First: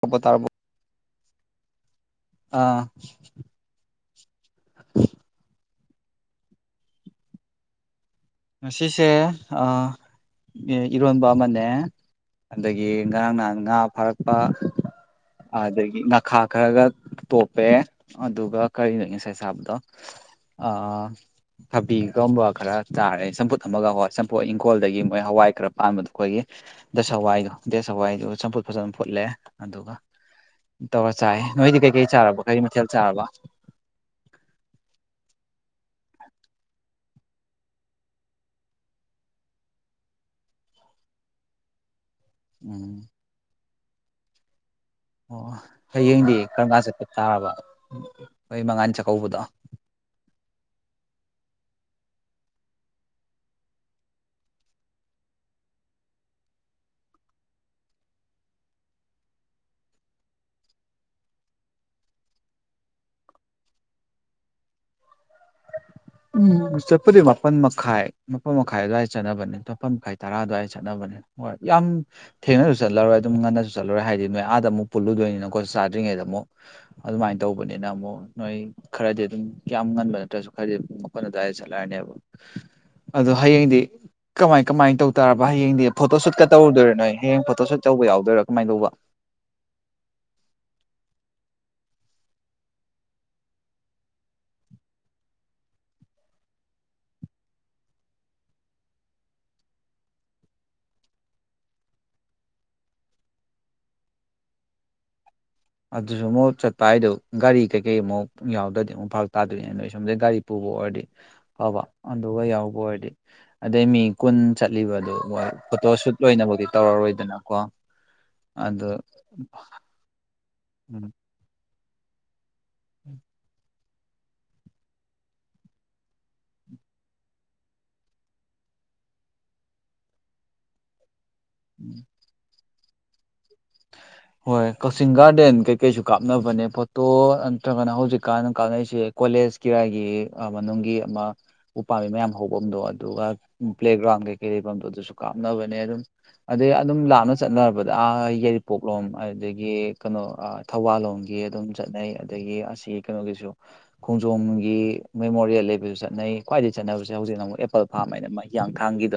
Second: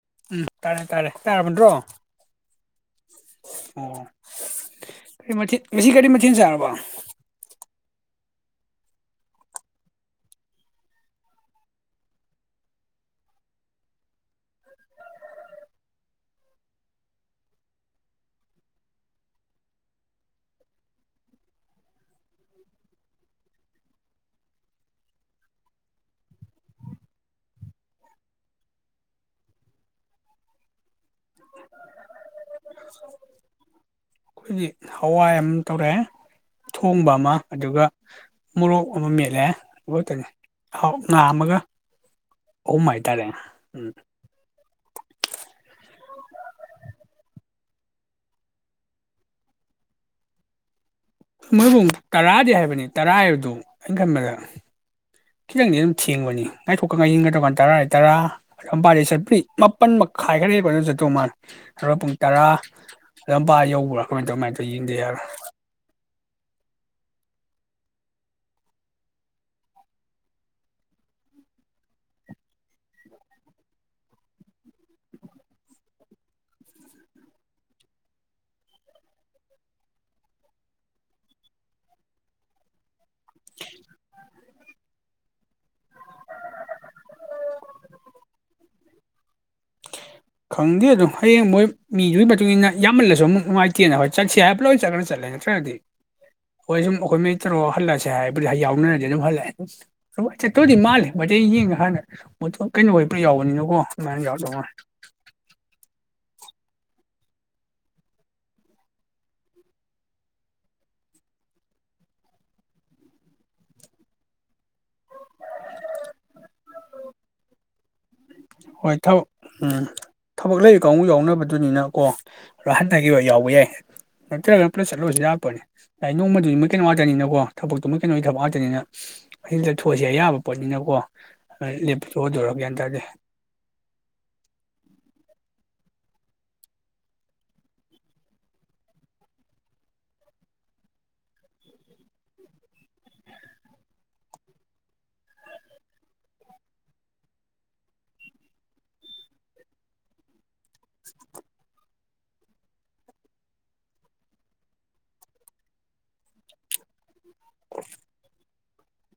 ꯇꯥꯔꯕꯣ ꯎꯝ ꯇꯥꯔꯕꯣ ꯇꯥꯔꯦ ꯇꯥꯔꯦ ꯇꯥꯔꯕ ꯅꯠꯇ꯭ꯔꯣ ꯑꯥ ꯑꯣ ꯉꯁꯤ ꯀꯔꯤ ꯃꯊꯦꯜ ꯆꯔꯥꯕ ꯉꯁꯤꯁꯦ ꯑꯥ ꯏꯔꯣꯟꯕ ꯑꯃꯅꯦ ꯑꯗꯒꯤ ꯉꯔꯥꯡ ꯅꯍꯥꯟ ꯉꯥ ꯐꯥꯔꯛꯄ ꯑꯥꯗꯒꯤ ꯉꯈꯥ ꯈꯔꯒ ꯇꯣꯞꯄꯦ ꯑꯗꯨꯒ ꯀꯔꯤꯅꯣ ꯉꯁꯥꯏ ꯆꯥꯕꯗꯣ ꯑꯥ ꯊꯕꯤꯒꯨꯝꯕ ꯈꯔꯥ ꯆꯥꯔꯦ ꯆꯝꯐꯨꯠ ꯑꯃꯒ ꯍꯣꯏ ꯆꯝꯐꯨꯠ ꯏꯪꯈꯣꯜꯗꯒꯤ ꯃꯣꯏ ꯍꯋꯥꯏ ꯈꯔ ꯄꯥꯟꯕꯗꯣ ꯑꯩꯈꯣꯏꯒꯤ ꯗꯦꯁ ꯍꯋꯥꯏꯗꯣ ꯗꯦꯁ ꯍꯋꯥꯏꯗꯣ ꯆꯝꯐꯨꯠ ꯐꯖꯅ ꯐꯨꯠꯂꯦ ꯑꯗꯨꯒ ꯇꯧꯔ ꯆꯥꯏꯌꯦ ꯅꯣꯏꯗꯤ ꯀꯩꯀꯩ ꯆꯥꯔꯕ ꯀꯔꯤ ꯃꯊꯦꯜ ꯆꯥꯔꯕ ꯑꯈꯣꯏꯗꯤ ꯍꯋꯥꯏ ꯑꯝ ꯇꯧꯔꯦ ꯊꯣꯡꯕ ꯑꯃ ꯑꯗꯨꯒ ꯃꯣꯔꯣꯛ ꯑꯃ ꯃꯦꯠꯂꯦ ꯑꯗꯨ ꯈꯛꯇꯅꯤ ꯉꯥ ꯑꯃꯒ ꯑꯍꯨꯝ ꯎꯝ ꯍꯥꯏꯇꯥꯔꯦ ꯎꯝ ꯑꯣ ꯍꯌꯦꯡꯗꯤ ꯀꯔꯝ ꯀꯥꯟ ꯆꯠꯄ ꯇꯥꯔꯕ ꯅꯣꯏ ꯃꯉꯥꯅꯤ ꯆꯥꯛꯀꯧꯕꯗꯣ ꯃꯣꯏꯄꯨꯡ ꯇꯔꯥꯗꯤ ꯍꯥꯏꯕꯅꯤ ꯇꯔꯥ ꯍꯥꯏꯕꯗꯨ ꯑꯩ ꯈꯟꯕꯗ ꯈꯤꯇꯪꯗꯤ ꯑꯗꯨꯝ ꯊꯦꯡꯕꯅꯤ ꯉꯥꯏꯊꯣꯛꯀ ꯉꯥꯏꯖꯤꯟꯒ ꯗꯧꯀꯥꯟꯗ ꯇꯔꯥ ꯍꯥꯢ ꯇꯔꯥ ꯑꯝꯄꯥ ꯆꯠꯄꯨꯢ ꯃꯥꯄꯟ ꯃꯈꯥꯏ ꯈꯔ ꯂꯩꯕ ꯑꯗꯨ ꯆꯇꯨ ꯃꯥꯂꯦ ꯑꯗꯨꯒ ꯄꯨꯡ ꯇꯔꯥ ꯑꯗꯣꯝꯄꯥ ꯌꯧꯕ꯭ꯔꯥ ꯀꯃꯥꯏ ꯇꯧ ꯀꯃꯥꯏ ꯇꯧ ꯌꯦꯡꯗ ꯌꯥꯔꯣꯢ ꯎꯝ ꯆꯠꯄꯗꯤ ꯃꯥꯄꯟ ꯃꯈꯥꯏ ꯃꯥꯄꯟ ꯃꯈꯥꯏ ꯑꯗꯨꯋꯥꯏꯗ ꯆꯠꯅꯕꯅꯦ ꯃꯥꯄꯟ ꯃꯈꯥꯏ ꯇꯔꯥ ꯑꯗꯨꯋꯥꯏꯗ ꯆꯠꯅꯕꯅꯤ ꯍꯣꯏ ꯌꯥꯝ ꯊꯦꯡꯅꯁꯨ ꯆꯠꯂꯔꯣꯏ ꯑꯗꯨꯝ ꯉꯟꯅꯁꯨ ꯆꯠꯂꯔꯣꯏ ꯍꯥꯏꯗꯤ ꯅꯣꯏ ꯑꯥꯗ ꯑꯃꯨꯛ ꯄꯨꯜꯂꯨꯗꯣꯏꯅꯤꯅ ꯈꯣꯏꯁꯨ ꯆꯥꯗ꯭ꯔꯤꯉꯩꯗ ꯑꯃꯨꯛ ꯑꯗꯨꯃꯥꯏꯅ ꯇꯧꯕꯅꯤꯅ ꯑꯃꯨꯛ ꯅꯣꯏ ꯈꯔꯗꯤ ꯑꯗꯨꯝ ꯀꯌꯥꯝ ꯉꯟꯕ ꯅꯠꯇ꯭ꯔꯁꯨ ꯈꯔꯗꯤ ꯃꯥꯄꯟ ꯑꯗꯨꯋꯥꯏꯗ ꯆꯠꯂꯛꯑꯅꯦꯕ ꯑꯗꯣ ꯍꯌꯦꯡꯗꯤ ꯀꯃꯥꯏ ꯀꯃꯥꯏ ꯇꯧ ꯇꯥꯔꯕ ꯍꯌꯦꯡꯗꯤ ꯐꯣꯇꯣ ꯁꯨꯠꯀ ꯇꯧꯔꯨꯗꯣꯏꯔꯣ ꯅꯣꯏ ꯍꯌꯦꯡ ꯐꯣꯇꯣ ꯁꯨꯠ ꯇꯧꯕ ꯌꯥꯎꯗꯣꯏꯔꯣ ꯀꯃꯥꯏ ꯇꯧꯕ [unintelligible] ꯈꯪꯗꯦ ꯑꯗꯨꯝ ꯍꯌꯦꯡ ꯃꯣꯏ ꯃꯤꯗꯨꯒꯤ ꯃꯇꯨꯡ ꯏꯟꯅ ꯌꯥꯝꯃꯜꯂꯁꯨ ꯑꯃꯨꯛ ꯅꯨꯡꯉꯥꯏꯇꯦꯅ ꯍꯣꯏ ꯆꯠꯁꯦ ꯍꯥꯏꯔ ꯂꯣꯏ ꯆꯠꯂꯒ ꯆꯠꯂꯦ ꯈ꯭ꯔꯗꯤ ꯍꯣꯏ ꯁꯨꯝ ꯑꯩꯈꯣꯏ ꯃꯤ ꯇꯔꯨꯛ ꯍꯜꯂꯛꯁꯦ ꯍꯥꯏꯕꯗꯤ ꯌꯥꯎꯅꯔꯗꯤ ꯑꯗꯨꯝ ꯍꯜꯂꯛꯑꯦ ꯑꯩ ꯆꯠꯇꯧꯗꯤ ꯃꯥꯜꯂꯦ ꯃꯩꯇꯩ ꯌꯦꯡꯉ ꯍꯥꯟꯅ ꯀꯩꯅꯣ ꯄꯨꯔꯥ ꯌꯥꯎꯕꯅꯀꯣ ꯑꯗꯨꯃꯥꯏꯅ ꯌꯥꯎꯔ [unintelligible] ꯑꯗꯨꯁꯨ ꯑꯃꯨꯛ ꯆꯠꯄ ꯍꯥꯏꯗꯣ ꯒꯥꯔꯤ ꯀꯩꯀꯩ ꯑꯃꯨꯛ ꯌꯥꯎꯗ꯭ꯔꯗꯤ ꯑꯃꯨꯛ ꯐꯥꯔꯛ ꯇꯥꯗꯣꯏꯅꯦ ꯅꯣꯏ ꯁꯣꯝꯗꯩ ꯒꯥꯔꯤ ꯄꯨꯕ ꯑꯣꯏꯔꯗꯤ ꯐꯕ ꯑꯗꯨꯒ ꯌꯥꯎꯕ ꯑꯣꯏꯔꯗꯤ ꯑꯗꯩ ꯃꯤ ꯀꯨꯟ ꯆꯠꯂꯤꯕꯗꯣ ꯐꯣꯇꯣ ꯁꯨꯠ ꯂꯣꯏꯅꯕꯛꯇꯤ ꯇꯧꯔꯔꯣꯏꯗꯅꯀꯣ ꯑꯗꯨ ꯋꯥꯏꯊꯧ ꯎꯝ ꯊꯕꯛ ꯂꯩꯔꯤ ꯀꯥꯡꯕꯨ ꯌꯥꯎꯅꯕꯗꯨꯅꯤꯅ ꯀꯣ ꯍꯟꯇꯀꯤ ꯑꯣꯏ ꯌꯥꯎꯕ ꯌꯥꯏ ꯅꯠꯇꯔꯥꯒꯅ ꯄꯨꯂꯞ ꯆꯠꯂꯁꯨ ꯌꯥꯄꯣꯠꯅꯤ ꯅꯣꯡꯃꯗꯨꯗꯤ ꯃꯣꯏ ꯀꯩꯅꯣ ꯉꯥꯛꯇꯅꯤꯅꯀꯣ ꯊꯕꯛꯇꯣ ꯃꯣꯏ ꯀꯩꯅꯣ ꯊꯕꯛ ꯉꯥꯛꯇꯅꯤꯅ ꯑꯁꯤꯗꯊꯣꯛꯑꯁꯦ ꯑꯌꯥꯕ ꯄꯣꯠꯅꯤꯅꯀꯣ ꯂꯦꯞꯇꯅ ꯇꯣꯛꯑꯗꯣꯔꯥ ꯒꯤꯌꯟ ꯇꯥꯗꯦ ꯍꯣꯏ ꯀꯛꯆꯤꯡ ꯒꯥꯔꯗꯦꯟ ꯀꯩꯀꯩꯁꯨ ꯀꯥꯞꯅꯕꯅꯦ ꯐꯣꯇꯣ ꯅꯠꯇ꯭ꯔꯒꯅ ꯍꯧꯖꯤꯛꯀꯥꯟꯅ ꯀꯥꯞꯅꯩꯁꯦ ꯀꯣꯂꯦꯖ ꯀꯤꯔꯥꯏꯒꯤ ꯃꯅꯨꯡꯒꯤ ꯑꯃ ꯎꯄꯥꯥꯝꯕꯤ ꯃꯌꯥꯝ ꯍꯐꯝꯗꯣ ꯑꯗꯨꯒ ꯄ꯭ꯂꯦꯒ꯭ꯔꯥꯎꯟ ꯀꯩꯀꯩ ꯂꯩꯐꯝꯗꯣ ꯑꯗꯨꯁꯨ ꯀꯥꯞꯅꯕꯅꯦ ꯑꯗꯨꯝ ꯑꯗꯩ ꯑꯗꯨꯝ ꯂꯥꯞꯅ ꯆꯠꯅꯔꯕꯗꯥ ꯌꯥꯏꯔꯤꯄꯣꯛ ꯂꯣꯝ ꯑꯗꯨꯗꯒꯤ ꯀꯩꯅꯣ ꯊꯧꯕꯥꯜ ꯂꯣꯝꯒꯤ ꯑꯗꯨꯝ ꯆꯠꯅꯩ ꯑꯗꯒꯤ ꯑꯁꯤꯒꯤ ꯀꯩꯅꯣꯒꯤꯁꯨ ꯈꯣꯡꯖꯣꯝꯒꯤ ꯃꯦꯃꯣꯔꯤꯌꯦꯜ ꯂꯩꯕꯁꯨ ꯆꯠꯅꯩ ꯈ꯭ꯋꯥꯏꯗꯒꯤ ꯆꯠꯅꯕꯁꯤ ꯍꯧꯖꯤꯛ ꯑꯃꯨꯛ ꯑꯦꯄꯜ ꯐꯥꯝ ꯍꯥꯏꯅ ꯊꯥꯡꯒꯤꯗꯣ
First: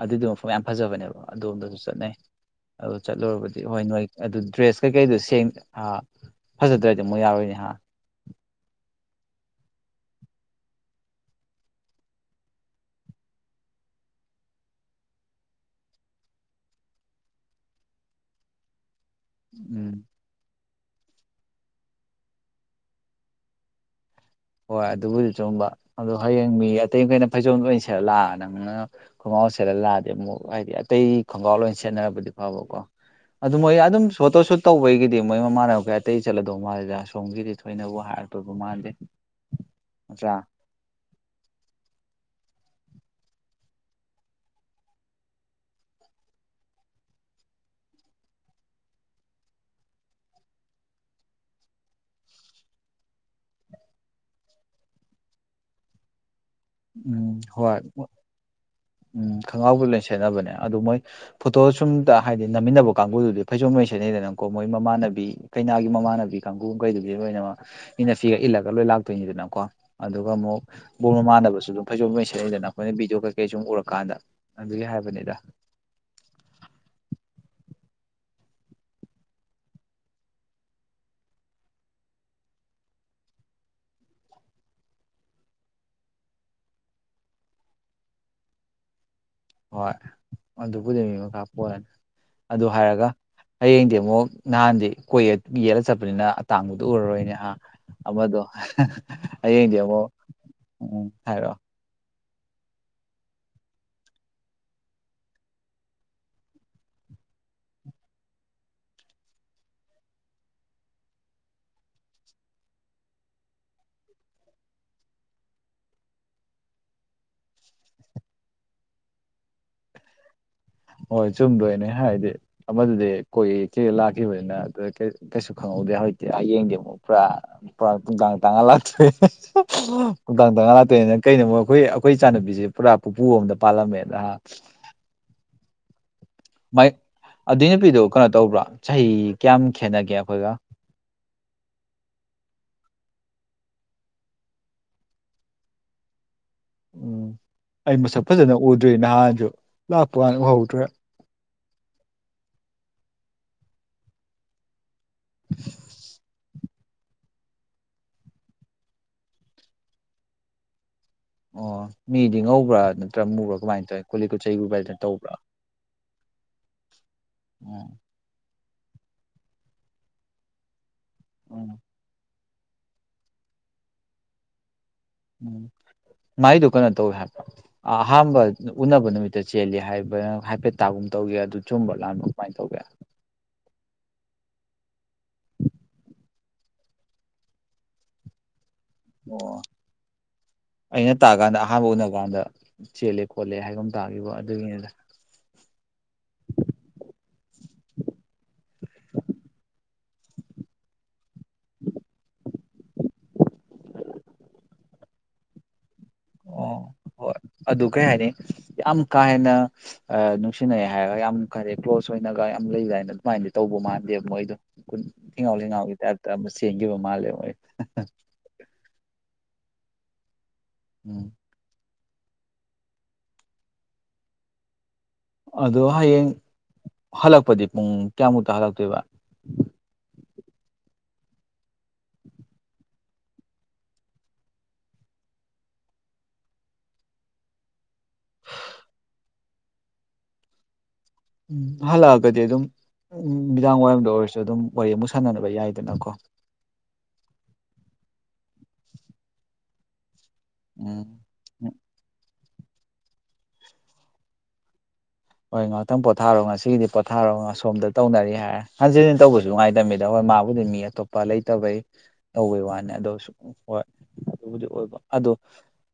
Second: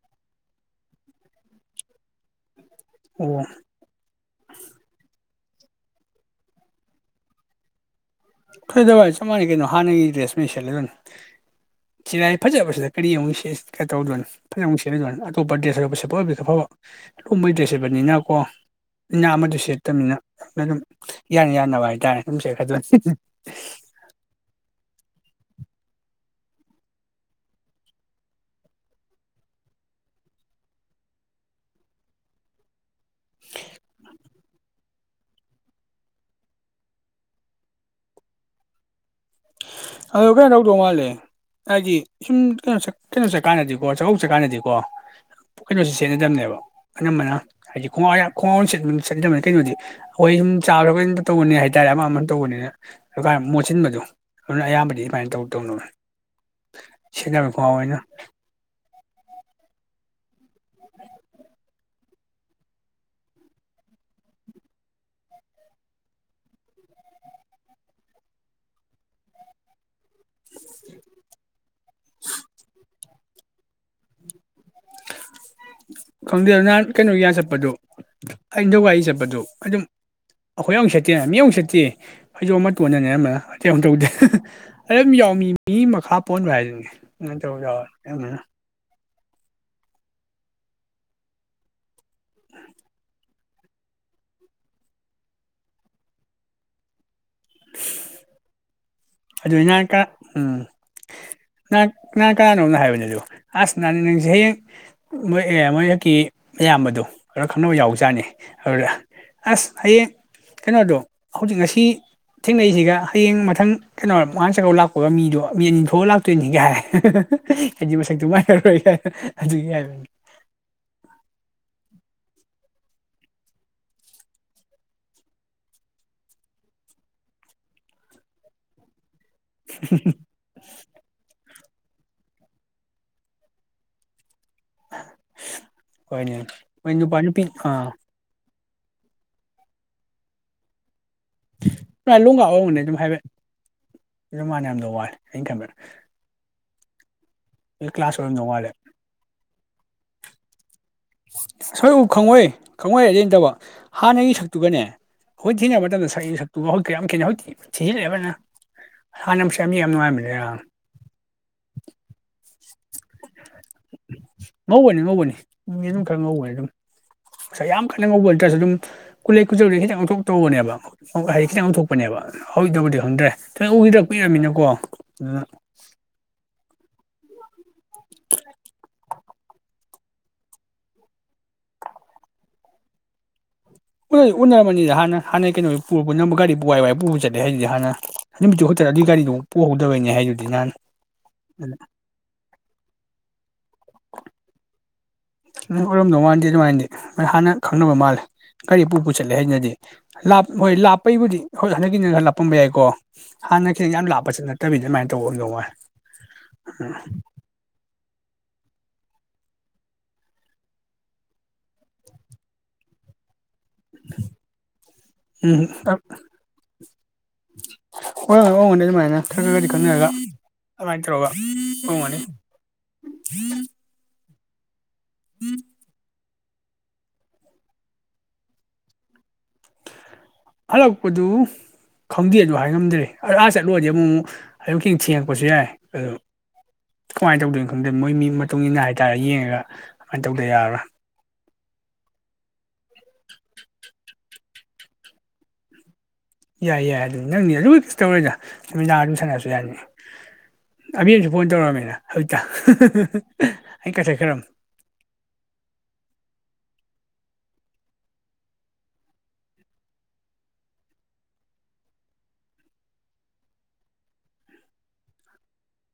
ꯑꯗꯨꯏꯗꯣ ꯃꯐꯝ ꯌꯥꯝ ꯐꯖꯕꯅꯦꯕ ꯑꯗꯣꯝꯗꯁꯨ ꯆꯠꯅꯩ ꯑꯗꯨ ꯑꯣ ꯆꯠꯂꯨꯔꯕꯗꯤ ꯍꯣꯏ ꯅꯣꯏ ꯑꯗꯨ ꯗ꯭ꯔꯦꯁ ꯀꯩꯀꯩꯗꯣ ꯁꯦꯡ ꯑꯥ ꯐꯖꯗ꯭ꯔꯗꯤ ꯑꯃꯨꯛ ꯌꯥꯔꯣꯏꯅꯦ ꯍꯥ ꯀꯩꯗꯧꯏ ꯍꯥꯏ ꯆꯞꯃꯥꯟꯅꯩ ꯀꯩꯅꯣ ꯍꯥꯟꯅꯒꯤ ꯗ꯭ꯔꯦꯁ ꯂꯣꯏ ꯁꯦꯠꯂꯤꯗꯨꯅꯤ ꯆꯤꯔꯥꯏ ꯐꯖꯕꯁꯤꯗ ꯀꯔꯤ ꯑꯃꯨꯛ ꯆꯦꯟꯁꯟ ꯇꯧꯗꯣꯏꯅꯣ ꯐꯖꯅ ꯑꯃꯨꯛ ꯁꯦꯠ ꯑꯗꯨꯃꯥꯏꯅ ꯑꯇꯣꯞꯄ ꯗ꯭ꯔꯦꯁ ꯁꯦꯠꯄ ꯑꯣꯏꯕꯗꯤ ꯑꯐꯕ ꯂꯨꯍꯣꯡꯕꯩ ꯗ꯭ꯔꯦꯁ ꯁꯦꯠꯄꯅꯤꯅꯀꯣ ꯏꯅ ꯑꯃꯗꯣ ꯎꯝ ꯁꯦꯠꯇꯕꯅꯤꯅ ꯑꯗꯨꯝ ꯌꯥꯅ ꯌꯥꯟꯅꯅꯕ ꯍꯥꯏꯇꯥꯔꯦ ꯑꯗꯨꯝ ꯁꯦꯠꯈꯔꯥꯗꯣꯏꯅꯤ ꯍꯣꯏ ꯑꯗꯨꯕꯨꯗꯤ ꯆꯨꯝꯕ ꯑꯗꯣ ꯍꯌꯦꯡ ꯃꯤ ꯑꯇꯩ ꯃꯈꯩꯅ ꯐꯩꯖꯣꯝ ꯂꯣꯏ ꯁꯦꯠꯂ ꯂꯥꯛꯑꯥ ꯅꯪꯅ ꯈꯣꯡꯒ꯭ꯔꯥꯎ ꯁꯦꯠꯂ ꯂꯥꯛꯑꯗꯤ ꯑꯃꯨꯛ ꯍꯥꯏꯗꯤ ꯑꯇꯩ ꯈꯣꯡꯒ꯭ꯔꯥꯎ ꯂꯣꯏ ꯁꯦꯠꯅꯔꯕꯨꯗꯤ ꯐꯥꯕꯀꯣ ꯑꯗꯨ ꯃꯣꯏ ꯑꯗꯨꯝ ꯐꯣꯇꯣ ꯁꯨꯠ ꯇꯧꯕꯩꯒꯤꯗꯤ ꯃꯣꯏ ꯃꯃꯥꯟꯅꯕ ꯀꯩ ꯑꯇꯩ ꯆꯠꯂꯗꯧ ꯃꯥꯜꯂꯤꯗ ꯑꯁꯣꯝꯒꯤꯗꯤ ꯊꯣꯏꯅꯕꯨ ꯍꯥꯏꯔꯛꯄꯕꯨ ꯃꯥꯥꯟꯗꯦ ꯑ ꯀ [inaudible] ꯅꯣꯡꯉꯥꯜꯂꯦ ꯍꯥꯏꯗꯤ ꯁꯨꯝ ꯀꯩꯅꯣ ꯀꯩꯅꯣ ꯆꯠꯀꯥꯟꯗꯗꯤꯀꯣ ꯆꯥꯛꯀꯧꯕ ꯆꯠꯀꯥꯟꯗꯗꯤꯀꯣ ꯀꯩꯅꯣꯁꯤ ꯁꯦꯠꯅꯗꯕꯅꯦꯕ ꯑꯅꯝꯕꯅ ꯍꯥꯏꯗꯤ ꯈꯣꯡ ꯈꯣꯡꯒꯥ꯭ꯔꯎ ꯆꯠꯅꯗꯕꯅꯤ ꯀꯩꯅꯣꯗꯤ ꯑꯩꯈꯣꯏ ꯁꯨꯝ ꯆꯥꯕꯁꯨ ꯀꯔꯤ ꯇꯧꯕꯅꯤꯅ ꯍꯥꯏꯇꯥꯔꯦ ꯑꯃ ꯑꯃ ꯇꯧꯕꯅꯤꯅ ꯃꯣꯠꯁꯤꯟꯕꯗꯣ ꯑꯗꯨꯅ ꯑꯌꯥꯝꯕꯗꯤ ꯗꯨꯃꯥꯏꯅ ꯇꯧ ꯇꯧꯅꯕꯅꯦ ꯎꯝ ꯍꯣꯏ ꯎꯝ ꯈꯣꯡꯒ꯭ꯔꯥꯎꯒ ꯂꯣꯏ ꯁꯦꯠꯅꯕꯅꯦ ꯑꯗꯨ ꯃꯣꯏ ꯐꯣꯇꯣ ꯁꯨꯝꯇ ꯍꯥꯏꯗꯤ ꯅꯝꯃꯤꯟꯅꯕ ꯀꯥꯡꯕꯨꯗꯨꯗꯤ ꯐꯩꯖꯣꯝ ꯂꯣꯏ ꯁꯦꯠꯅꯩꯗꯅꯀꯣ ꯃꯣꯏ ꯃꯃꯥꯟꯅꯕꯤ ꯀꯩꯅꯥꯒꯤ ꯃꯃꯥꯟꯅꯕꯤ ꯀꯥꯡꯕꯨ ꯀꯩꯗꯨꯕꯤ ꯂꯣꯏꯅꯃꯛ ꯏꯟꯅ ꯐꯤꯒ ꯏꯜꯂꯒ ꯂꯣꯏ ꯂꯥꯛꯇꯣꯏꯅꯤꯗꯅꯀꯣ ꯑꯗꯨꯒ ꯑꯃꯨꯛ ꯕꯣꯔ ꯃꯥꯟꯅꯕꯁꯨ ꯨ ꯑꯗꯨꯝ ꯐꯩꯖꯣꯝ ꯂꯣꯏ ꯁꯦꯠꯅꯏꯗꯅ ꯑꯩꯈꯣꯏꯅ ꯚꯗꯤꯑꯣ ꯀꯩꯀꯩ ꯁꯨꯝ ꯎꯔꯀꯥꯟꯗ ꯑꯗꯨꯒꯤ ꯍꯥꯏꯕꯅꯤꯗ ꯈꯪꯗꯦ ꯑꯗꯨ ꯅꯍꯥꯟ ꯀꯩꯅꯣꯒꯤꯗ ꯆꯠꯄꯗꯣ ꯍꯊꯧ ꯋꯥꯒꯤ ꯆꯠꯄꯗꯣ ꯑꯗꯨꯝ ꯑꯩꯈꯣꯏ ꯌ ꯑꯃꯅꯨꯡꯛ ꯁꯠꯇꯦ ꯃꯤ ꯑꯃꯅꯨꯡ ꯁꯠꯇꯤ [inaudible] ꯐꯩꯖꯣꯝ ꯑꯃ ꯃꯇꯣꯟꯗꯅꯦ ꯑꯃꯅ ꯑꯇꯩ ꯑꯃ ꯇꯧꯗꯦ ꯑꯩ ꯑꯗꯨꯝ ꯌꯥꯎꯃꯤ ꯃꯤ ꯃꯈꯥ ꯄꯣꯟꯕ ꯍꯥꯏꯗꯨꯅꯦ ꯎ ꯆꯧ ꯌꯥꯔ [inaudible] ꯍꯣꯏ ꯑꯗꯨꯕꯨꯗꯤ ꯃꯤ ꯃꯈꯥ ꯄꯣꯂꯅꯤ ꯑꯗꯨ ꯍꯥꯏꯔꯒ ꯍꯌꯦꯡꯗꯤ ꯑꯃꯨꯛ ꯅꯍꯥꯟꯗꯤ ꯀꯣꯏ ꯌꯦꯠꯂ ꯆꯠꯄꯅꯤꯅ ꯑꯇꯥꯡꯕꯗꯨ ꯎꯔꯔꯣꯏꯅꯦ ꯑ ꯑꯃꯗꯣ ꯑꯗꯨ ꯍꯌꯦꯡꯗꯤ ꯏꯍꯀ ꯑꯃꯨꯛ ꯎꯝ ꯉꯅꯥ ꯀꯥꯅꯣꯅ ꯍꯥꯏꯕꯅꯦ ꯑꯗꯨꯣ ꯑꯁꯅ ꯅꯪꯁꯤ ꯍꯌꯦꯡ ꯃꯣꯏ ꯑꯦ ꯃꯣꯏ ꯍꯦꯛꯀꯤ ꯑꯌꯥꯝꯕꯗꯨ ꯈꯔ ꯈꯪꯅꯕ ꯌꯥꯎꯕꯖꯥꯠꯅꯤ ꯑꯗꯨꯗ ꯑꯁ ꯍꯌꯦꯡ ꯀꯩꯅꯣꯗꯣ ꯍꯧꯖꯤꯛ ꯉꯁꯤ ꯊꯦꯡꯅꯔꯤꯁꯤꯒ ꯍꯌꯦꯡ ꯃꯊꯪ ꯀꯩꯅꯣ ꯃꯥꯟ ꯆꯥꯛꯀꯧ ꯂꯥꯛꯄꯒ ꯃꯤꯗꯣ ꯃꯤ ꯑꯅꯤ ꯊꯣꯛꯑ ꯂꯥꯛꯇꯣꯏꯅꯤꯒ ꯍꯥꯏꯔꯦ ꯍꯥꯏꯗꯤ ꯃꯁꯛꯇꯨ ꯃꯥꯏꯅꯔꯣꯏꯒ ꯑꯗꯨ ꯌꯥꯕꯅꯤ ꯍꯣꯏ ꯆꯨꯝꯗꯣꯏꯅꯦ ꯍꯥꯏꯗꯤ ꯃꯗꯨꯗꯤ ꯀꯣꯏ ꯆꯦ ꯂꯥꯛꯈꯤꯕꯅꯤꯅ ꯑꯗꯨ ꯀꯩꯁꯨ ꯈꯪꯍꯧꯗꯦ ꯍꯧꯖꯤꯛꯇꯤ ꯌꯦꯡꯉꯣ ꯄ ꯅꯨꯡꯗꯥꯡ ꯇ ꯂꯥꯀꯇꯣꯏ ꯅꯨꯡꯗꯥꯡ ꯇꯔꯥꯉꯥ ꯂꯥꯛꯇꯣꯏꯅꯤꯅ ꯀꯩꯅꯣ ꯑꯩꯈꯣꯏ ꯑꯩꯈꯣꯏ ꯏ ꯆꯥꯟꯅꯨꯕꯤꯁꯦ ꯄꯨꯔꯥ ꯄꯨꯄꯨ ꯑꯝꯗ ꯄꯥꯜꯂꯝꯃꯦꯅ ꯅꯍꯥꯛ ꯍꯣꯏꯅꯤ ꯑꯗꯨꯏ ꯅꯨꯄꯤꯗꯨꯣ ꯀꯩꯅꯣ ꯇꯧꯕ꯭ꯔꯥ ꯆꯍꯤ ꯀꯌꯥꯝ ꯈꯦꯠꯅꯒꯦ ꯑꯩꯈꯣꯏꯒ ꯂꯣꯡꯒꯥꯔꯕꯅꯦ ꯑꯗꯨꯝ ꯍꯥꯏꯐꯦꯠ ꯑꯗꯨꯝ ꯃꯥꯅ ꯌꯥꯝꯅ ꯋꯥꯂꯦ ꯑꯩꯅ ꯈꯕꯗ ꯑꯩ ꯀ꯭ꯂꯥꯁ ꯃꯁꯛ ꯑꯣꯏꯔꯝꯗꯧ ꯐꯖꯅ ꯃꯥꯜꯂꯦ ꯎꯗ꯭ꯔꯤ ꯅꯍꯥꯟꯁꯨ ꯂꯥꯛꯄ ꯀꯅ ꯎꯍꯧꯗ꯭ꯔꯦ ꯑꯁꯣꯏ ꯎ ꯈꯪꯉꯣꯏ ꯈꯪꯉꯣꯏꯔꯗꯩꯠꯇꯕ ꯍꯥꯟꯅꯒꯤ ꯁꯛꯇꯨꯒꯅꯦ ꯍꯣꯏ ꯊꯦꯡꯅ ꯃꯇꯝꯗ [unintelligible] ꯇ ꯍꯧꯖꯤꯛ ꯀꯌꯥ ꯌꯥꯝ ꯀꯦꯅꯩ ꯍꯧꯖꯤꯛꯇꯤ ꯊꯤꯖꯤꯜꯂꯛꯦꯕꯅ ꯍꯥꯟꯅꯁ ꯌꯥꯝ ꯃꯤ ꯌꯥꯝ ꯅꯨꯡꯉꯥꯏꯕꯅꯦ ꯑꯣ ꯃꯤꯗꯤ ꯉꯧꯕ꯭ꯔꯥ ꯅꯠꯇ꯭ꯔ ꯃꯨꯕ꯭ꯔꯥ ꯀꯃꯥꯏꯅ ꯇꯧꯋꯤ ꯀꯨꯂꯩ ꯀꯨꯠ ꯆꯩꯒꯨꯕ ꯍꯥꯏꯗꯅ ꯉꯧꯕꯅꯤ ꯇꯧꯕ꯭ꯔꯥ ꯉꯧꯕꯅꯤ ꯃꯤ ꯑꯗꯨꯝ ꯈꯪꯍꯧꯕꯅꯦ ꯑꯗꯨꯝ ꯉꯁꯥꯏ ꯌꯥꯝ ꯎꯝ ꯀꯟꯅ ꯉꯧꯕ ꯅꯠꯇ꯭ꯔꯁꯨ ꯑꯗꯨꯝ ꯀꯨꯂꯩ ꯀꯨꯆꯧꯗ ꯈꯤꯇꯪ ꯑꯣꯟꯊꯣꯛ ꯇꯧꯕꯅꯦꯕ ꯍꯥꯏꯗꯤ ꯈꯤꯇꯪ ꯎꯝ ꯑꯣꯟꯊꯣꯛꯄꯅꯦꯕ ꯍꯧꯗꯕꯨꯗꯤ ꯈꯪꯗ꯭ꯔꯦ ꯊ ꯎꯈꯤꯔꯛꯄ ꯏꯔꯝꯃꯤꯅꯀꯣ ꯎꯝ ꯃꯥꯏꯗꯣ ꯀꯩꯅꯣ ꯇꯧꯋꯦ ꯍꯥꯏꯕ ꯑꯍꯥꯥꯟꯕ ꯎꯅꯕ ꯅꯨꯃꯤꯠ ꯆꯦꯜꯂꯤ ꯍꯥꯏꯕ ꯍꯥꯏꯐꯦꯠꯇꯥꯒꯨꯝ ꯇꯧꯒꯦ ꯑꯗꯨ ꯆꯨꯝꯕ ꯂꯥꯟꯕ ꯀꯃꯥꯏꯅ ꯇꯧꯒꯦ ꯎ ꯎꯅꯔꯝꯃꯅꯤꯅ ꯍꯥꯟꯅ ꯍꯥꯟꯅ ꯀꯩꯅꯣ ꯄꯨꯔ ꯒꯥꯔꯤ ꯄꯨꯏ ꯋꯥꯏ ꯄꯨꯕ ꯆꯠꯂꯦ ꯍꯥꯏꯁꯤꯗꯤ ꯍꯥꯟꯅ ꯅꯨꯃꯤꯠꯇꯨ ꯈꯛꯇꯔ ꯑꯗꯨꯏ ꯒꯥꯔꯤꯗꯨꯣ ꯑꯣ ꯄꯣꯛꯍꯧꯗꯕꯩꯅꯦ ꯍꯥꯏꯗꯨꯗꯤ ꯅꯍꯥꯟ ꯑꯗꯨ ꯄꯨꯅ ꯀꯥꯟꯗ ꯆꯦꯜꯂꯦ ꯈꯣꯠꯂꯦ ꯍꯥꯏꯕ ꯑꯃ ꯇꯥꯈꯤꯕ ꯑꯗꯨꯒꯤꯅꯤꯗ ꯑꯣꯏꯔꯝꯗꯧ ꯃꯥꯥꯟꯗꯦ ꯑꯗꯨꯃꯥꯏꯅꯗꯤ ꯍꯥꯟꯅ ꯈꯪꯅꯕ ꯃꯥꯜꯂꯦ ꯒꯥꯔꯤ ꯄꯨ ꯄꯨꯁꯠꯂꯦ ꯍꯥꯏꯁꯤꯅꯗꯤ ꯂꯥꯞ ꯍꯣꯏ ꯂꯥꯞꯄꯩꯕꯨꯗꯤ ꯍꯣꯏ ꯍꯟꯗꯛꯀꯤꯁꯤ ꯈ ꯂꯞꯄꯝꯕ ꯌꯥꯏꯀꯣ ꯍꯥꯟꯅ ꯈꯤꯇꯪ ꯌꯥꯝ ꯂꯥꯄꯁꯨ ꯅꯠꯇꯕꯤꯗ ꯑꯗꯨꯃꯥꯏꯅ ꯇꯧꯕ ꯑꯃꯗꯧꯉꯣꯏ ꯎ ꯑꯣ ꯍꯣꯏ ꯑꯗꯨ ꯀꯩ ꯍꯥꯏꯅꯤ ꯌꯥꯝ ꯀꯥ ꯍꯦꯟꯅ ꯑ ꯅꯨꯡꯁꯤꯅꯩ ꯍꯥꯏꯔꯒ ꯌꯥꯝ ꯀꯔꯦ ꯀ꯭ꯂꯣꯖ ꯑꯣꯏꯅꯒ ꯌꯥꯝ ꯂꯩꯗꯥ ꯍꯥꯏꯅꯝ ꯁꯨꯃꯥꯏꯅꯗꯤ ꯇꯧꯕ ꯃꯥꯟꯗꯦꯕ ꯃꯣꯏꯗꯣ ꯊꯤꯉꯥꯎ ꯎꯝ ꯂꯩꯉꯥꯎꯒꯤ ꯇꯥꯏꯞꯇ ꯑꯃ ꯆꯦꯟꯈꯤꯕ ꯃꯥꯜꯂꯦꯕ ꯃꯣꯏ ꯍꯣꯏ ꯍꯣꯏ ꯍꯣꯡꯒꯅꯤ ꯑꯗꯨꯃꯥꯏꯅ ꯈꯔ ꯈꯔ ꯈꯗꯤ ꯈꯪꯅꯔꯒ ꯑꯗꯨꯃꯥꯏꯅ ꯎꯝ ꯇꯧꯔꯒ ꯍꯣꯡꯒꯅꯤ [unintelligible] ꯑꯗꯣ ꯍꯌꯦꯡ ꯍꯜꯂꯛꯄꯗꯤ ꯄꯨꯡ ꯀꯌꯥꯃꯨꯛꯇ ꯍꯜꯂꯛꯇꯣꯏꯕ ꯍꯜꯂ ꯄꯗꯨ ꯈꯪꯗꯦ ꯑꯗꯨ ꯍꯥꯏꯉꯝꯗ꯭ꯔꯦ ꯑ ꯑꯥ ꯆꯠꯂꯨꯔꯗꯤ ꯑꯃꯛꯛ ꯍꯧꯌꯛꯀꯤꯦꯡ ꯊꯦꯡꯉꯛꯄꯁꯨ ꯌꯥꯏ ꯑꯗꯨ ꯀꯃꯥꯏꯅ ꯇꯧꯗꯣꯏꯅꯣ ꯈꯪꯗꯣꯏꯦ ꯃꯣꯏꯒꯤ ꯃꯇꯨꯡ ꯏꯟꯅ ꯍꯥꯏꯇꯥꯔꯦ ꯌꯦꯡꯉꯒ ꯀꯃꯥꯏꯅ ꯇꯧꯗ ꯌꯥꯔꯔꯣꯏ ꯎꯝ ꯍꯜꯂꯛꯑꯒꯗꯤ ꯑꯗꯨꯝ ꯅꯨꯃꯤꯗꯥꯡ ꯋꯥꯏꯔꯝꯗ ꯑꯣꯏꯔꯁꯨ ꯑꯗꯨꯝ ꯋꯥꯔꯤ ꯑꯃꯨꯛ ꯁꯥꯟꯅꯅꯕ ꯌꯥꯏꯗꯅꯀꯣ ꯌꯥꯏ ꯌꯥꯏ ꯑꯗꯨꯝ ꯅꯪꯗꯤ ꯑꯗꯨ ꯀ ꯇꯧꯔꯣꯏꯗ ꯁꯃꯤꯗꯥ ꯑꯗꯨꯝ ꯁꯥꯟꯅꯔꯁꯨ ꯌꯥꯅꯤ ꯎꯝ ꯑꯕꯦꯟꯁꯨ ꯐꯣꯟ ꯇꯧꯔꯛꯝꯃꯤꯅ ꯍꯧꯖꯤꯛꯇ ꯑꯩ ꯀꯊꯠꯈ꯭ꯔꯝꯅꯤ ꯍꯣꯏ ꯉꯥꯏꯥꯛꯇꯪ ꯄꯣꯊꯥꯔꯣ ꯉꯁꯤꯒꯤꯗꯤ ꯄꯣꯊꯥꯔꯣ ꯉꯁꯣꯝꯗ ꯇꯅꯔꯤ ꯍꯥꯏꯔꯦ ꯍꯟꯖꯤꯟ ꯍꯟ ꯇꯧꯕꯁꯨ ꯉꯥꯏꯇꯕꯃꯤꯗ ꯍꯣꯏ ꯃꯥꯕꯨꯗꯤ ꯃꯤ ꯑꯇꯣꯞꯄ ꯂꯩꯇꯕꯩ ꯇꯧꯕꯩ ꯋꯥꯅꯤ ꯑꯗꯣ ꯍꯣꯏ ꯑꯗꯨꯕꯨꯗꯤ ꯑꯣꯏꯕ ꯑꯗ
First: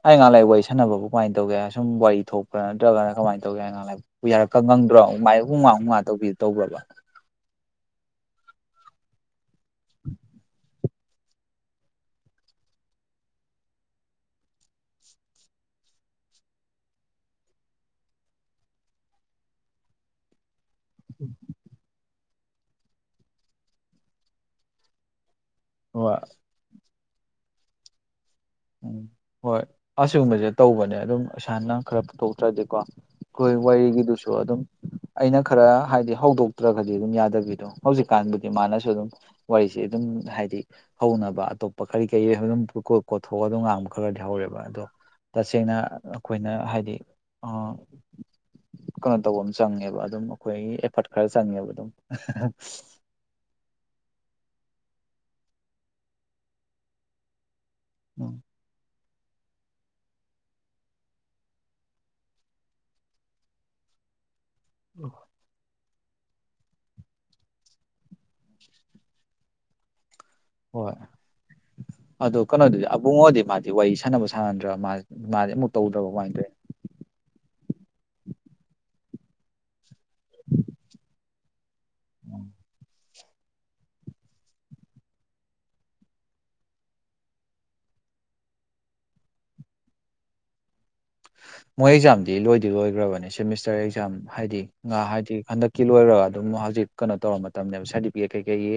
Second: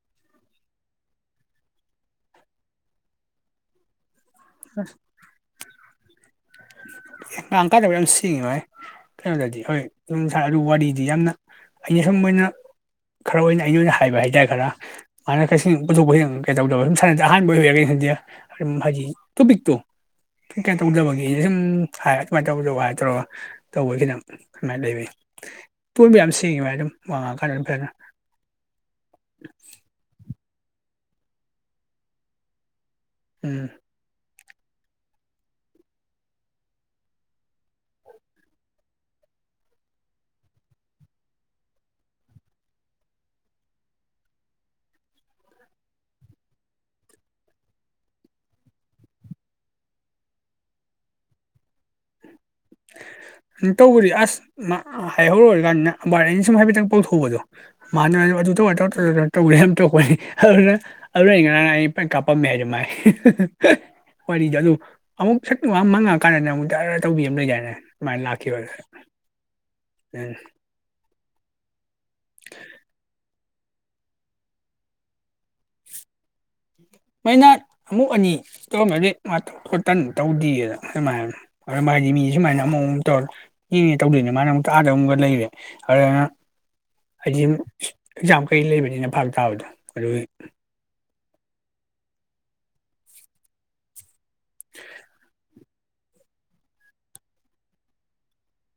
ꯑꯩ ꯉꯉꯥꯡ ꯂꯥꯏꯏꯛ ꯋꯥꯔꯤ ꯁꯥꯟꯅꯕꯕꯨ ꯀꯃꯥꯏꯅ ꯇꯧꯒꯦꯁꯨꯝ ꯋꯥꯔꯤ ꯊꯣꯛꯄ ꯅꯠꯇ꯭ꯔꯒꯅ ꯀꯃꯥꯏꯅ ꯇꯧꯒꯦ ꯑꯩꯉꯍ ꯂꯛ ꯌꯥꯔꯛꯀ ꯉꯪꯗ꯭ꯔꯣ ꯃꯥꯏ ꯍꯨꯃꯉꯥ ꯍꯨꯉꯥ ꯇꯧꯕꯤ ꯇꯧꯕ꯭ꯔꯕ ꯉꯥꯡ ꯀꯥꯟꯗꯕ ꯌꯥꯝ ꯁꯦꯡꯉꯤ ꯍꯣꯏ ꯀꯩꯅꯣꯗꯗꯤ ꯍꯣꯏ ꯑꯗꯨꯝꯔ ꯑꯗꯨ ꯋꯥꯔꯤꯗꯤ ꯌꯥꯝꯅ ꯑꯩꯅ ꯁꯨꯝ ꯑꯣꯏꯅ ꯈꯔ ꯑꯣꯏꯅ ꯑꯩꯅ ꯑꯣꯏꯅ ꯍꯥꯏꯕ ꯍꯥꯏꯇꯥꯔꯦ ꯈꯔ ꯃꯥꯅ ꯀꯩ ꯄꯨꯊꯣꯛꯄ ꯀꯩꯗꯧꯗꯕ ꯁꯅ ꯑꯍꯥꯟꯕ ꯑꯣꯏꯔꯦ ꯒꯩꯅꯣꯗꯤ ꯈꯪꯗꯦ ꯑꯗꯨꯝ ꯍꯥꯏꯗꯤ ꯇꯣꯄꯤꯛꯇꯣ ꯀꯩ ꯀꯩ ꯇꯧꯗꯕꯒꯦ ꯁꯨꯝ ꯍꯥꯏ ꯀꯃꯥꯏꯅ ꯇꯧꯕꯗ ꯥꯏ ꯇꯧꯔꯒ ꯇꯧꯕ ꯈꯤꯇꯪ ꯁꯃꯥꯏꯅ ꯂꯩꯕ ꯄꯨꯟꯕ ꯍꯣꯏ ꯌꯥꯝ ꯁꯦꯡꯉꯤ ꯃꯥꯥꯏ ꯑꯗꯨꯝ ꯋꯥ ꯉꯥꯡꯑꯀꯥꯥꯟ ꯐꯖꯥꯟꯅ ꯎꯝ ꯍꯣꯏ ꯑꯁꯤꯒꯨꯝꯕꯁꯦ ꯇꯧꯕꯅꯦ ꯑꯗꯨꯝ ꯏꯁꯥꯅ ꯈꯔ ꯄꯨꯊꯣꯛꯇ꯭ꯔꯗꯤꯀꯣ ꯍꯣꯏ ꯎꯝ ꯋꯥꯔꯤꯒꯤꯗꯨꯁꯨ ꯑꯗꯨꯝ ꯑꯩꯅ ꯈꯔ ꯍꯥꯏꯗꯤ ꯍꯧꯗꯣꯛꯇ꯭ꯔꯒꯗꯤ ꯑꯗꯨꯝ ꯌꯥꯗꯕꯤꯗꯣ ꯍꯧꯖꯤꯛꯀꯥꯟꯗꯗꯤ ꯃꯥꯅꯁꯨ ꯑꯗꯨꯝ ꯋꯥꯔꯤꯁꯦ ꯑꯗꯨꯝ ꯍꯥꯏꯗꯤ ꯍꯧꯅꯕ ꯑꯇꯣꯞꯄ ꯀꯔꯤ ꯀꯔꯤ ꯑꯗꯨꯝ ꯊꯣꯛꯑ ꯑꯗꯨꯣ ꯉꯥꯡꯕ ꯈꯔꯗꯤ ꯍꯧꯔꯦꯕ ꯑꯗꯣ ꯇꯁꯦꯡꯅ ꯑꯩꯈꯣꯏꯅ ꯍꯥꯏꯗꯤ ꯑꯥ ꯀꯩꯅꯣ ꯇꯧꯕ ꯑꯃ ꯆꯪꯉꯦꯕ ꯑꯗꯨꯝ ꯑꯩꯈꯣꯏꯒꯤ ꯑꯦꯐꯔꯠ ꯈꯔ ꯆꯪꯉꯦꯕ ꯑꯗꯨꯝ ꯇꯧꯕꯗꯤ ꯑꯁ ꯍꯥꯏꯍꯧꯔꯔꯣꯀꯥꯟꯅ ꯕꯥꯔ ꯑꯅꯤ ꯁꯨꯝ ꯍꯥꯏꯐꯦꯠꯇꯪ ꯄꯧꯊꯣꯛꯕꯗꯣ ꯃꯥꯅ ꯑꯗꯨ ꯇꯧ ꯇꯧꯦ ꯇꯄꯅꯤ ꯑꯗꯨꯅ꯫ [inaudible] ꯑꯗꯨꯅ ꯑꯩ ꯉꯔꯥꯡ ꯑꯩ ꯄꯩꯈꯔꯥ ꯐꯥꯝꯃꯦ ꯍꯥꯏꯗꯣ ꯃꯥꯥꯏ ꯋꯥꯔꯤꯗꯣ ꯑꯗꯨ꯫ ꯎꯝ꯫ [inaudible] ꯑꯃꯨꯛ ꯁꯥꯛ ꯑꯃ ꯃꯪꯉꯛꯑꯀꯥꯟꯗ ꯅ ꯑꯃꯨꯛꯗꯔ ꯇꯧꯕꯤ ꯑꯃ ꯂꯩꯗꯥꯏꯅꯦ ꯁꯨꯃꯥꯏꯅ ꯂꯥꯛꯈꯤꯕꯅꯦ ꯑꯝ ꯍꯣꯏ ꯑꯗꯨ ꯀꯩꯅꯣꯗꯤꯗꯤ ꯑꯕꯨꯡꯉꯣꯗꯤ ꯃꯥꯗꯤ꯫ ꯋꯥꯔꯤ ꯁꯥꯟꯅꯕ ꯁꯥꯟꯅꯗ꯭ꯔꯥ ꯃꯥ ꯃꯥꯁꯦ ꯑꯃꯨꯛ ꯇꯧꯗ꯭ꯔꯕ ꯀꯃꯥꯏꯅ ꯇꯧꯋꯦ ꯃꯣꯏꯅ ꯑꯃꯨꯛ ꯑꯅꯤ ꯇꯧꯔꯝꯃꯦ ꯑꯗꯩ ꯇꯥꯟꯗꯅ ꯇꯧꯗꯦꯅꯦ ꯑꯗꯨꯝꯃꯥꯢ ꯍꯥꯏꯕꯅꯦ ꯑꯗ ꯃꯥ ꯍꯥꯏꯗꯤ ꯃꯤ ꯁꯨꯃꯥꯏꯅ ꯑꯃ ꯑꯃꯨ ꯇꯧꯔꯦ ꯇꯧꯗꯣꯏꯅꯦ ꯃꯥꯅ ꯑꯃꯨꯛ ꯑꯥꯗ ꯑꯃꯨꯛꯒ ꯂꯩꯔꯦ ꯑꯗꯨꯅ ꯍꯥꯏꯗꯤ ꯁ ꯑꯦꯛꯖꯥꯝ ꯀꯩ ꯂꯩꯕꯅꯤꯅ ꯐꯥꯔꯛ ꯇꯥꯕꯗꯣ ꯑꯗꯨꯒꯤ ꯃꯣꯏ ꯑꯦꯛꯖꯥꯝꯗꯤ ꯂꯣꯏꯗꯤ ꯂꯣꯏꯈ꯭ꯔꯕꯅꯦ ꯁꯦꯃꯤꯁꯇꯔ ꯑꯦꯛꯖꯥꯝ ꯍꯥꯏꯗꯤ ꯉꯥ ꯍꯥꯏꯗꯤ ꯍꯥꯟꯗꯛ ꯀꯤ ꯂꯣꯏꯔꯒ ꯑꯗꯨꯝ ꯍꯧꯖꯤꯛ ꯀꯩꯅꯣ ꯇꯧꯔ ꯃꯇꯝꯅꯦꯕ ꯁꯥꯔꯇꯤꯐꯤꯀꯦꯠ ꯀꯩꯀꯩꯒꯤ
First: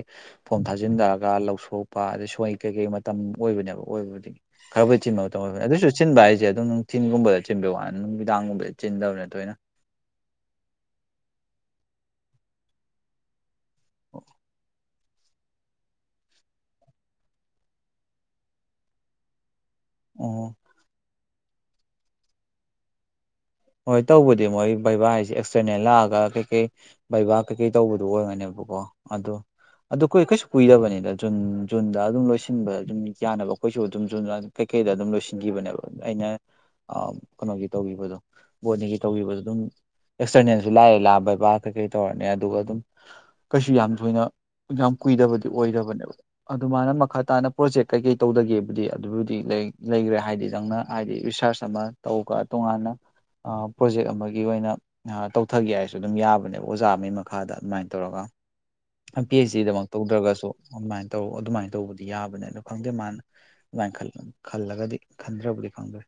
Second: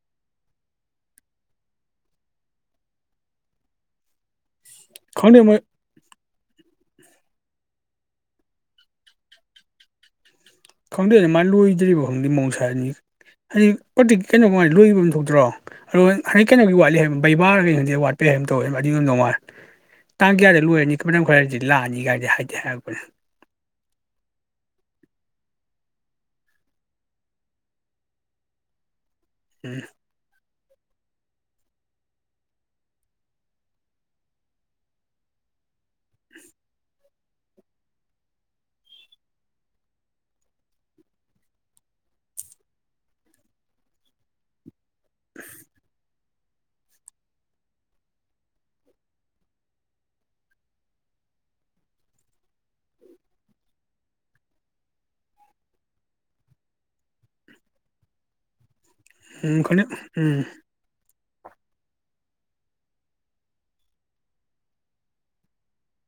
ꯐꯣꯝ ꯊꯥꯖꯤꯟꯊꯔꯒ ꯂꯧ ꯁꯣꯛꯄ ꯑꯗꯩ ꯁꯣꯏ ꯀꯩꯀꯩ ꯃꯇꯝ ꯑꯣꯏꯕꯅꯦꯕ ꯑꯣꯏꯕꯨꯗꯤ ꯈꯔꯕꯨꯗꯤ ꯆꯤꯟꯕ ꯈꯪꯗꯦ ꯃꯣꯏ ꯑꯣꯢꯕꯅꯦ ꯑꯗꯨꯁꯨ ꯆꯤꯟꯕ ꯍꯥꯏꯁꯦ ꯑꯗꯨꯝ ꯅꯨꯡꯊꯤꯟꯒꯨꯝꯕꯗ ꯆꯤꯟꯕ ꯋꯥꯅꯤ ꯅꯨꯃꯤꯗꯥꯡꯒꯨꯝꯕꯗ ꯆꯤꯟꯗꯕꯅꯦ ꯇꯣꯏꯅ꯫ ꯈꯪꯗꯦ ꯑꯗꯨ ꯃꯥꯅ ꯂꯣꯏꯗ꯭ꯔꯤꯕ ꯈꯪꯗꯦ ꯃꯧꯁꯥꯅꯤ ꯍꯥꯏꯖꯤꯛ ꯄꯣꯇꯤ ꯀꯩꯅꯣ ꯀꯃꯥꯏꯅ ꯂꯣꯏꯕ ꯑꯃ ꯊꯣꯛꯇ꯭ꯔꯣ꯫ ꯑꯗꯣ [inaudible] ꯍꯟꯛ ꯀꯩꯅꯣꯒꯤ ꯋꯥꯠꯂꯤ ꯍꯥꯏꯕ ꯕꯕꯥꯔꯒꯩ ꯍꯧꯖꯤ ꯋꯥꯠꯄꯩ ꯍꯥꯏꯕ ꯇꯧꯋꯦ ꯑꯗꯨ ꯌꯥꯝ ꯉꯥꯏ꯫ ꯑꯣ ꯇꯥꯡ ꯀꯌꯥꯗ ꯂꯣꯏꯔꯅꯤ ꯈ ꯃ [inaudible] ꯇꯝꯪ ꯈꯔꯗꯤ ꯂꯥꯛꯑꯅꯤꯒꯥꯏꯗꯤ ꯍꯥꯏꯗꯤꯦ ꯍꯥꯏꯔꯛꯄꯅꯦ ꯍꯣꯏ ꯇꯧꯕꯗꯤ ꯃꯣꯏ ꯕꯩꯕꯥ ꯍꯥꯏꯁꯤꯦ ꯑꯦꯛꯁꯇꯔꯅꯦꯜ ꯂꯥꯛꯑꯒ ꯀꯩꯀꯩ ꯕꯩꯕꯥꯥꯛ ꯀꯩꯀꯩ ꯇꯧꯕꯗꯨꯣ ꯑꯣꯏꯔꯅꯦꯕꯀꯣ ꯑꯗꯨ꯫ ꯎꯝ ꯑꯣ ꯑꯩꯈꯣꯏ ꯑꯩꯈꯣꯏꯁꯨ ꯀꯨꯏꯗꯕꯅꯤꯗ ꯖꯨꯟ ꯖꯨꯟꯗ ꯑꯗꯨꯝ ꯂꯣꯏꯁꯤꯟꯕ ꯑꯗꯨꯝ ꯌꯥꯅꯕ ꯑꯩꯈꯣꯏꯁꯨ ꯑꯗꯨꯝ ꯖꯨꯟ ꯀꯩꯀꯩꯗ ꯑꯗꯨꯝ ꯂꯣꯏꯁꯤꯟꯈꯤꯕꯅꯦꯕ ꯑꯩꯅ ꯀꯩꯅꯣꯒꯤ ꯇꯧꯒꯤꯕꯗꯣ ꯕꯣꯅꯤꯒꯤ ꯇꯧꯕꯤꯕꯗ ꯑꯗꯨꯝ ꯑꯦꯛꯁꯇꯔꯅꯦꯜꯁꯨ ꯂꯥꯛꯑꯦ ꯂꯥꯛ ꯕꯩꯕꯥ ꯀꯩꯀꯩ ꯇꯧꯔꯅꯤ ꯑꯗꯨꯒ ꯑꯗꯨꯝ ꯀꯩꯁꯨ ꯌꯥꯝ ꯊꯣꯏꯅ ꯌꯥꯝ ꯀꯨꯏꯗꯕꯗꯤ ꯑꯣꯏꯗꯕꯅꯦꯕ ꯑꯗꯨꯃꯥꯏꯅ ꯃꯈꯥ ꯇꯥꯅ ꯄ꯭ꯔꯣꯖꯦꯛ ꯀꯩꯀꯩ ꯇꯧꯗꯒꯦꯕꯨꯗꯤ ꯑꯗꯨꯕꯨꯗꯤ ꯂꯩꯈ꯭ꯔꯦ ꯍꯥꯏꯗꯤ ꯅꯪꯅ ꯍꯥꯏꯗꯤ ꯔꯤꯁꯥꯔꯁ ꯑꯃ ꯇꯧꯒ ꯇꯣꯉꯥꯟꯅ ꯄ꯭ꯔꯣꯖꯦꯛ ꯑꯃꯒꯤ ꯑꯣꯏꯅ ꯇꯧꯊꯒꯦ ꯍꯥꯏꯔꯁꯨ ꯑꯗꯨꯝ ꯌꯥꯕꯅꯦꯕ ꯑꯣꯖꯥ ꯑꯃꯒꯤ ꯃꯈꯥꯗ ꯑꯗꯨꯃꯥꯏꯅ ꯇꯧꯔꯒ ꯄꯤ ꯑꯩꯆ ꯎꯝ ꯈꯪꯗꯦ ꯗꯤꯗꯃꯛ ꯎꯝ ꯇꯧꯗ꯭ꯔꯒꯁꯨ ꯑꯗꯨꯃꯥꯏꯅ ꯇꯧ ꯑꯗꯨꯃꯥꯏꯅ ꯇꯧꯕꯗꯤ ꯌꯥꯕꯅꯦꯅ ꯈꯪꯗꯦ ꯃꯥꯅ ꯈꯜꯂꯒꯗꯤ ꯈꯟꯗ꯭ꯔꯕꯨꯗꯤ ꯈꯪꯗꯣꯏ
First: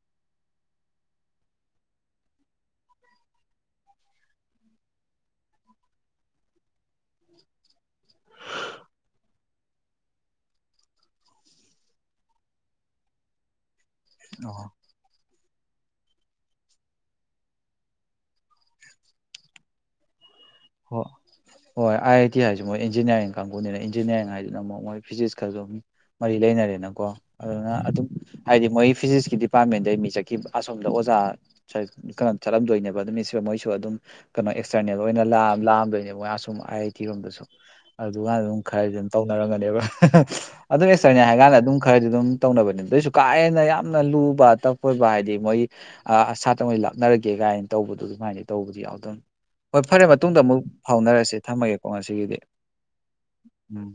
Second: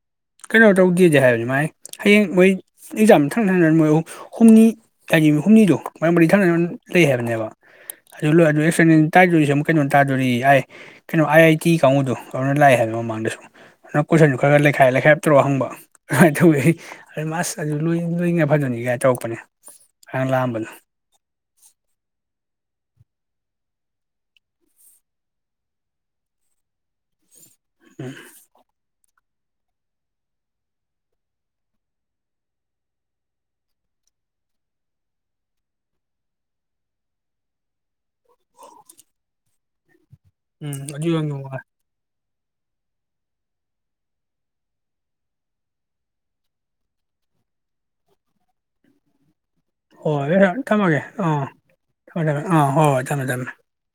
ꯀꯩꯅꯣ ꯇꯧꯗꯦꯗꯦ ꯍꯥꯏꯕꯅꯤ ꯃꯥꯏ ꯍꯌꯦꯡ ꯃꯣꯏ ꯑꯦꯛꯖꯥꯝ ꯊꯪꯅ ꯊꯪꯅꯅ ꯃꯣꯏ ꯍꯨꯝꯅꯤ ꯃꯤ ꯍꯨꯝꯅꯤꯗꯣ ꯃꯥꯔꯤ ꯃꯔꯤ ꯊꯥꯡꯅꯅꯕ ꯂꯩ ꯍꯥꯏꯕꯅꯦꯕ ꯑꯗꯨ ꯂꯣꯏꯔꯒ ꯑꯦꯛꯇꯔꯅꯦꯜ ꯇꯥꯏꯗꯣꯔꯤꯁꯦ ꯑꯃꯨꯛ ꯀꯩꯅꯣꯝ ꯇꯥꯗꯣꯔꯤ ꯌꯦ ꯀꯩꯅꯣ ꯑꯥꯏ ꯑꯥꯏ ꯇꯤ ꯀꯥꯡꯕꯨꯗꯨ ꯂꯥꯛꯑꯦ ꯍꯥꯏꯕ ꯃꯃꯥꯡꯗꯁꯨ ꯀꯣꯏꯁꯟꯗꯨ ꯈꯔ ꯑꯣ ꯂꯩꯈꯥꯏ ꯂꯩꯈꯥꯏ ꯐꯠꯇ꯭ꯔꯣ ꯍꯪꯕ ꯑꯗꯨꯃꯥꯏꯅ ꯇꯧꯋꯤ ꯑꯗꯨ ꯂꯣꯏ ꯂꯣꯏꯅ ꯐꯖꯅ ꯀꯥꯏꯅ ꯇꯧꯔꯛꯄꯅꯦ ꯍꯥꯟꯅ ꯂꯥꯛꯑꯝꯕꯅꯦ ꯍꯣꯏ ꯍꯣꯏ ꯑꯥꯏ ꯑꯥꯏ ꯇꯤ ꯍꯥꯏꯁꯤ ꯃꯣꯏ ꯏꯟꯖꯤꯅꯤꯌꯥꯔꯤꯡ ꯀꯥꯡꯕꯨꯅꯤꯅ ꯏꯟꯖꯤꯅꯤꯌꯥꯔꯤꯡ ꯍꯥꯏꯁꯤꯅ ꯑꯃꯨꯛ ꯃꯣꯏ ꯐꯤꯖꯤꯛ ꯃꯔꯤ ꯂꯩꯅꯔꯦꯅꯀꯣ ꯑꯗꯨꯅ ꯑꯗꯨꯝ ꯎꯝ ꯍꯥꯏꯗꯤ ꯃꯣꯏ ꯐꯤꯖꯤꯛꯁꯀꯤ ꯗꯤꯄꯥꯔꯠꯃꯦꯟꯗꯩ ꯃꯤ ꯆꯠꯈꯤꯕ ꯑꯁꯣꯝꯗ ꯑꯣꯖꯥ ꯆꯠ ꯀꯅꯣ ꯊꯦꯠꯂꯝꯗꯣꯏꯅꯦꯕ ꯑꯗꯨꯝ ꯃꯤꯁꯨ ꯃꯣꯏꯁꯨ ꯑꯗꯨꯝ ꯀꯩꯅꯣ ꯑꯦꯛꯁꯇꯔꯅꯦꯜ ꯑꯣꯏꯅ ꯂꯥꯑ ꯂꯥꯛꯑꯝꯗꯣꯏꯅꯦ ꯃꯣꯏꯑꯁꯨꯝ ꯑꯥꯏ ꯑꯥꯏ ꯇꯤ ꯔꯣꯝꯗꯁꯨ ꯑꯗꯨꯀꯥꯟꯗ ꯑꯗꯨꯝ ꯈꯔꯗꯤ ꯑꯗꯨꯝ ꯇꯧꯅꯔꯝꯒꯅꯦꯕ ꯎꯝ ꯑꯗꯨꯝ ꯑꯗꯨ ꯌꯥꯝ ꯑꯦꯛꯁꯇꯔꯅꯦ ꯍꯥꯏ ꯀꯥꯟꯗ ꯅꯨꯡꯉꯥꯏ ꯑꯗꯨꯝ ꯈꯔꯗꯤ ꯑꯗꯨꯝ ꯇꯧꯅꯕꯅꯤ ꯑꯗꯨꯏꯁꯨ ꯀꯥ ꯍꯦꯟꯅ ꯌꯥꯝꯅ ꯂꯨꯕ ꯇꯛꯄꯕ ꯍꯥꯏꯗꯤ ꯃꯣꯏꯒꯤ ꯑ ꯁꯥꯇꯔꯃꯩ ꯂꯥꯞꯅꯔꯒꯦ ꯀꯥꯏꯅ ꯇꯧꯕꯗꯨ ꯑꯗꯨꯃꯥꯏꯅ ꯇꯧꯕꯗꯤ ꯌꯥꯎꯗꯝꯅꯤ ꯍꯣꯏ ꯐꯔꯦ ꯇꯨꯡꯗ ꯑꯃꯨꯛ ꯊꯝꯃꯒꯦ ꯐꯥꯎꯅꯔꯁꯤ ꯑꯥ ꯊꯝꯃꯒꯦꯀꯣ ꯊꯝꯃꯦ ꯉꯁꯤꯒꯤꯗꯤ ꯊꯝꯃꯦ ꯑꯥ ꯍꯣꯏ ꯍꯣꯏ ꯊꯝꯃꯦ ꯊꯝꯃꯦ ꯎꯝ